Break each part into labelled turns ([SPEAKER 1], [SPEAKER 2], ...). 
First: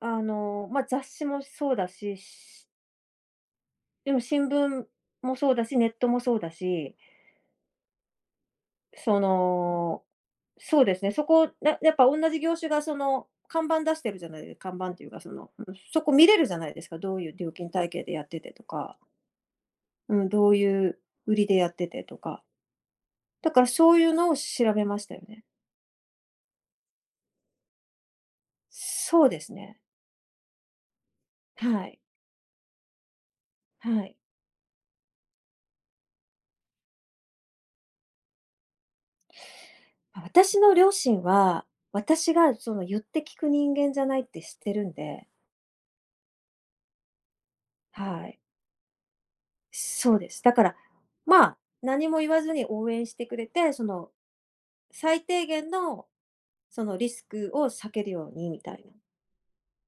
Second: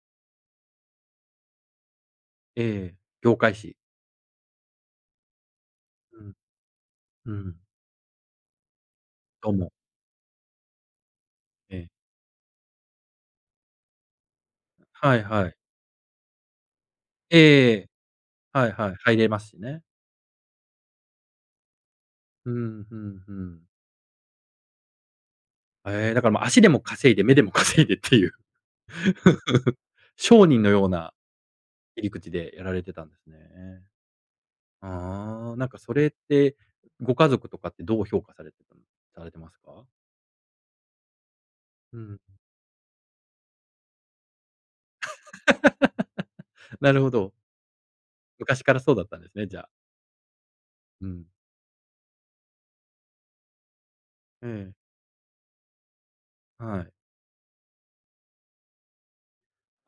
[SPEAKER 1] あの、まあ、雑誌もそうだし。し
[SPEAKER 2] ええ、業界紙？
[SPEAKER 1] でも新聞もそうだし、ネットも
[SPEAKER 2] うん。
[SPEAKER 1] そうだし。
[SPEAKER 2] うん。
[SPEAKER 1] そ
[SPEAKER 2] どうも。
[SPEAKER 1] の、そうですね、そこ、
[SPEAKER 2] え
[SPEAKER 1] な、
[SPEAKER 2] え。
[SPEAKER 1] やっぱおんなじ業種がその看板出してるじゃないで看板っていう
[SPEAKER 2] は
[SPEAKER 1] か、
[SPEAKER 2] い
[SPEAKER 1] そ
[SPEAKER 2] は
[SPEAKER 1] の、
[SPEAKER 2] い。
[SPEAKER 1] うん、そこ見れるじゃないですか、どういう
[SPEAKER 2] え
[SPEAKER 1] 料金
[SPEAKER 2] ええ
[SPEAKER 1] 体
[SPEAKER 2] え、
[SPEAKER 1] 系でやっててと
[SPEAKER 2] はいはい、
[SPEAKER 1] か。
[SPEAKER 2] 入れますしね。
[SPEAKER 1] うん、どういう売りでやっててとか。
[SPEAKER 2] うん、ふん、ふ
[SPEAKER 1] だから、
[SPEAKER 2] ん。
[SPEAKER 1] そういうのを調べましたよね。
[SPEAKER 2] ええ、だから、ま、足でも稼いで目でも稼いでっていう。
[SPEAKER 1] そうですね。
[SPEAKER 2] 商人のような、
[SPEAKER 1] はい。
[SPEAKER 2] 切り口でやられてたんですね。
[SPEAKER 1] はい。
[SPEAKER 2] ああ、なんかそれって、ご家族とかってどう評価されてたんされてますか？
[SPEAKER 1] あたしの両親は、
[SPEAKER 2] ううん。
[SPEAKER 1] 私がその言って聞く人間じゃないって知ってるんで。
[SPEAKER 2] なるほど。
[SPEAKER 1] はい。
[SPEAKER 2] 昔からそうだったんですね、じゃあ。
[SPEAKER 1] そうです。だから、
[SPEAKER 2] うん。
[SPEAKER 1] ま、何も言わずに応援してくれて、その
[SPEAKER 2] ええ。
[SPEAKER 1] 最低限の、
[SPEAKER 2] は
[SPEAKER 1] そ
[SPEAKER 2] い。
[SPEAKER 1] のリスクを避けるようにみたいな。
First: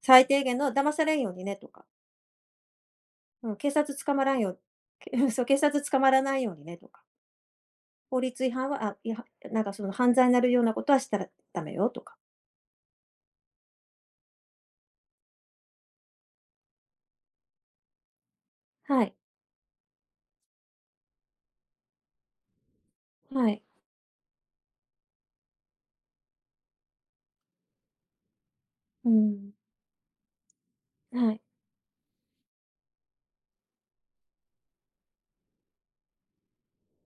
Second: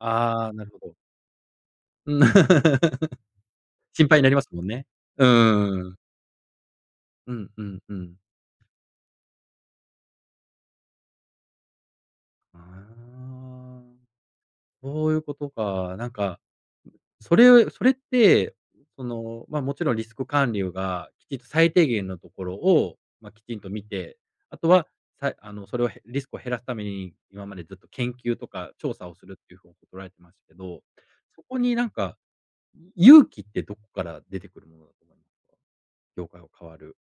[SPEAKER 1] 最低
[SPEAKER 2] あ、
[SPEAKER 1] 限
[SPEAKER 2] なる
[SPEAKER 1] の
[SPEAKER 2] ほ
[SPEAKER 1] 「騙
[SPEAKER 2] ど。
[SPEAKER 1] されんようにね」とか。
[SPEAKER 2] うん。
[SPEAKER 1] うん、警察
[SPEAKER 2] 心
[SPEAKER 1] 捕
[SPEAKER 2] 配に
[SPEAKER 1] ま
[SPEAKER 2] な
[SPEAKER 1] ら
[SPEAKER 2] り
[SPEAKER 1] ん
[SPEAKER 2] ま
[SPEAKER 1] よ
[SPEAKER 2] す
[SPEAKER 1] う
[SPEAKER 2] もんね。
[SPEAKER 1] けう
[SPEAKER 2] うん
[SPEAKER 1] ん、そう「警
[SPEAKER 2] う
[SPEAKER 1] 察
[SPEAKER 2] んうん。
[SPEAKER 1] 捕まらないようにね」とか。
[SPEAKER 2] うんうんうん。
[SPEAKER 1] 法律違反はあ、いはなんかその「犯罪なるようなことはしたらダメよ」とか。
[SPEAKER 2] ああ。そういうことか、なんか、それをそれって、
[SPEAKER 1] は
[SPEAKER 2] そ
[SPEAKER 1] い。
[SPEAKER 2] の、ま、もちろんリスク管理がきちっと最低限のところを、ま、き
[SPEAKER 1] は
[SPEAKER 2] ちん
[SPEAKER 1] い。
[SPEAKER 2] と見て、あとは、さえあの、それを、へリスクを減らすために、今までずっと研究とか調査
[SPEAKER 1] う
[SPEAKER 2] をするっ
[SPEAKER 1] ん。
[SPEAKER 2] ていう方法とらえてましけど、
[SPEAKER 1] はい。
[SPEAKER 2] そこになんか、勇気ってどっから出てくるものだと思いまか？業界を変わる。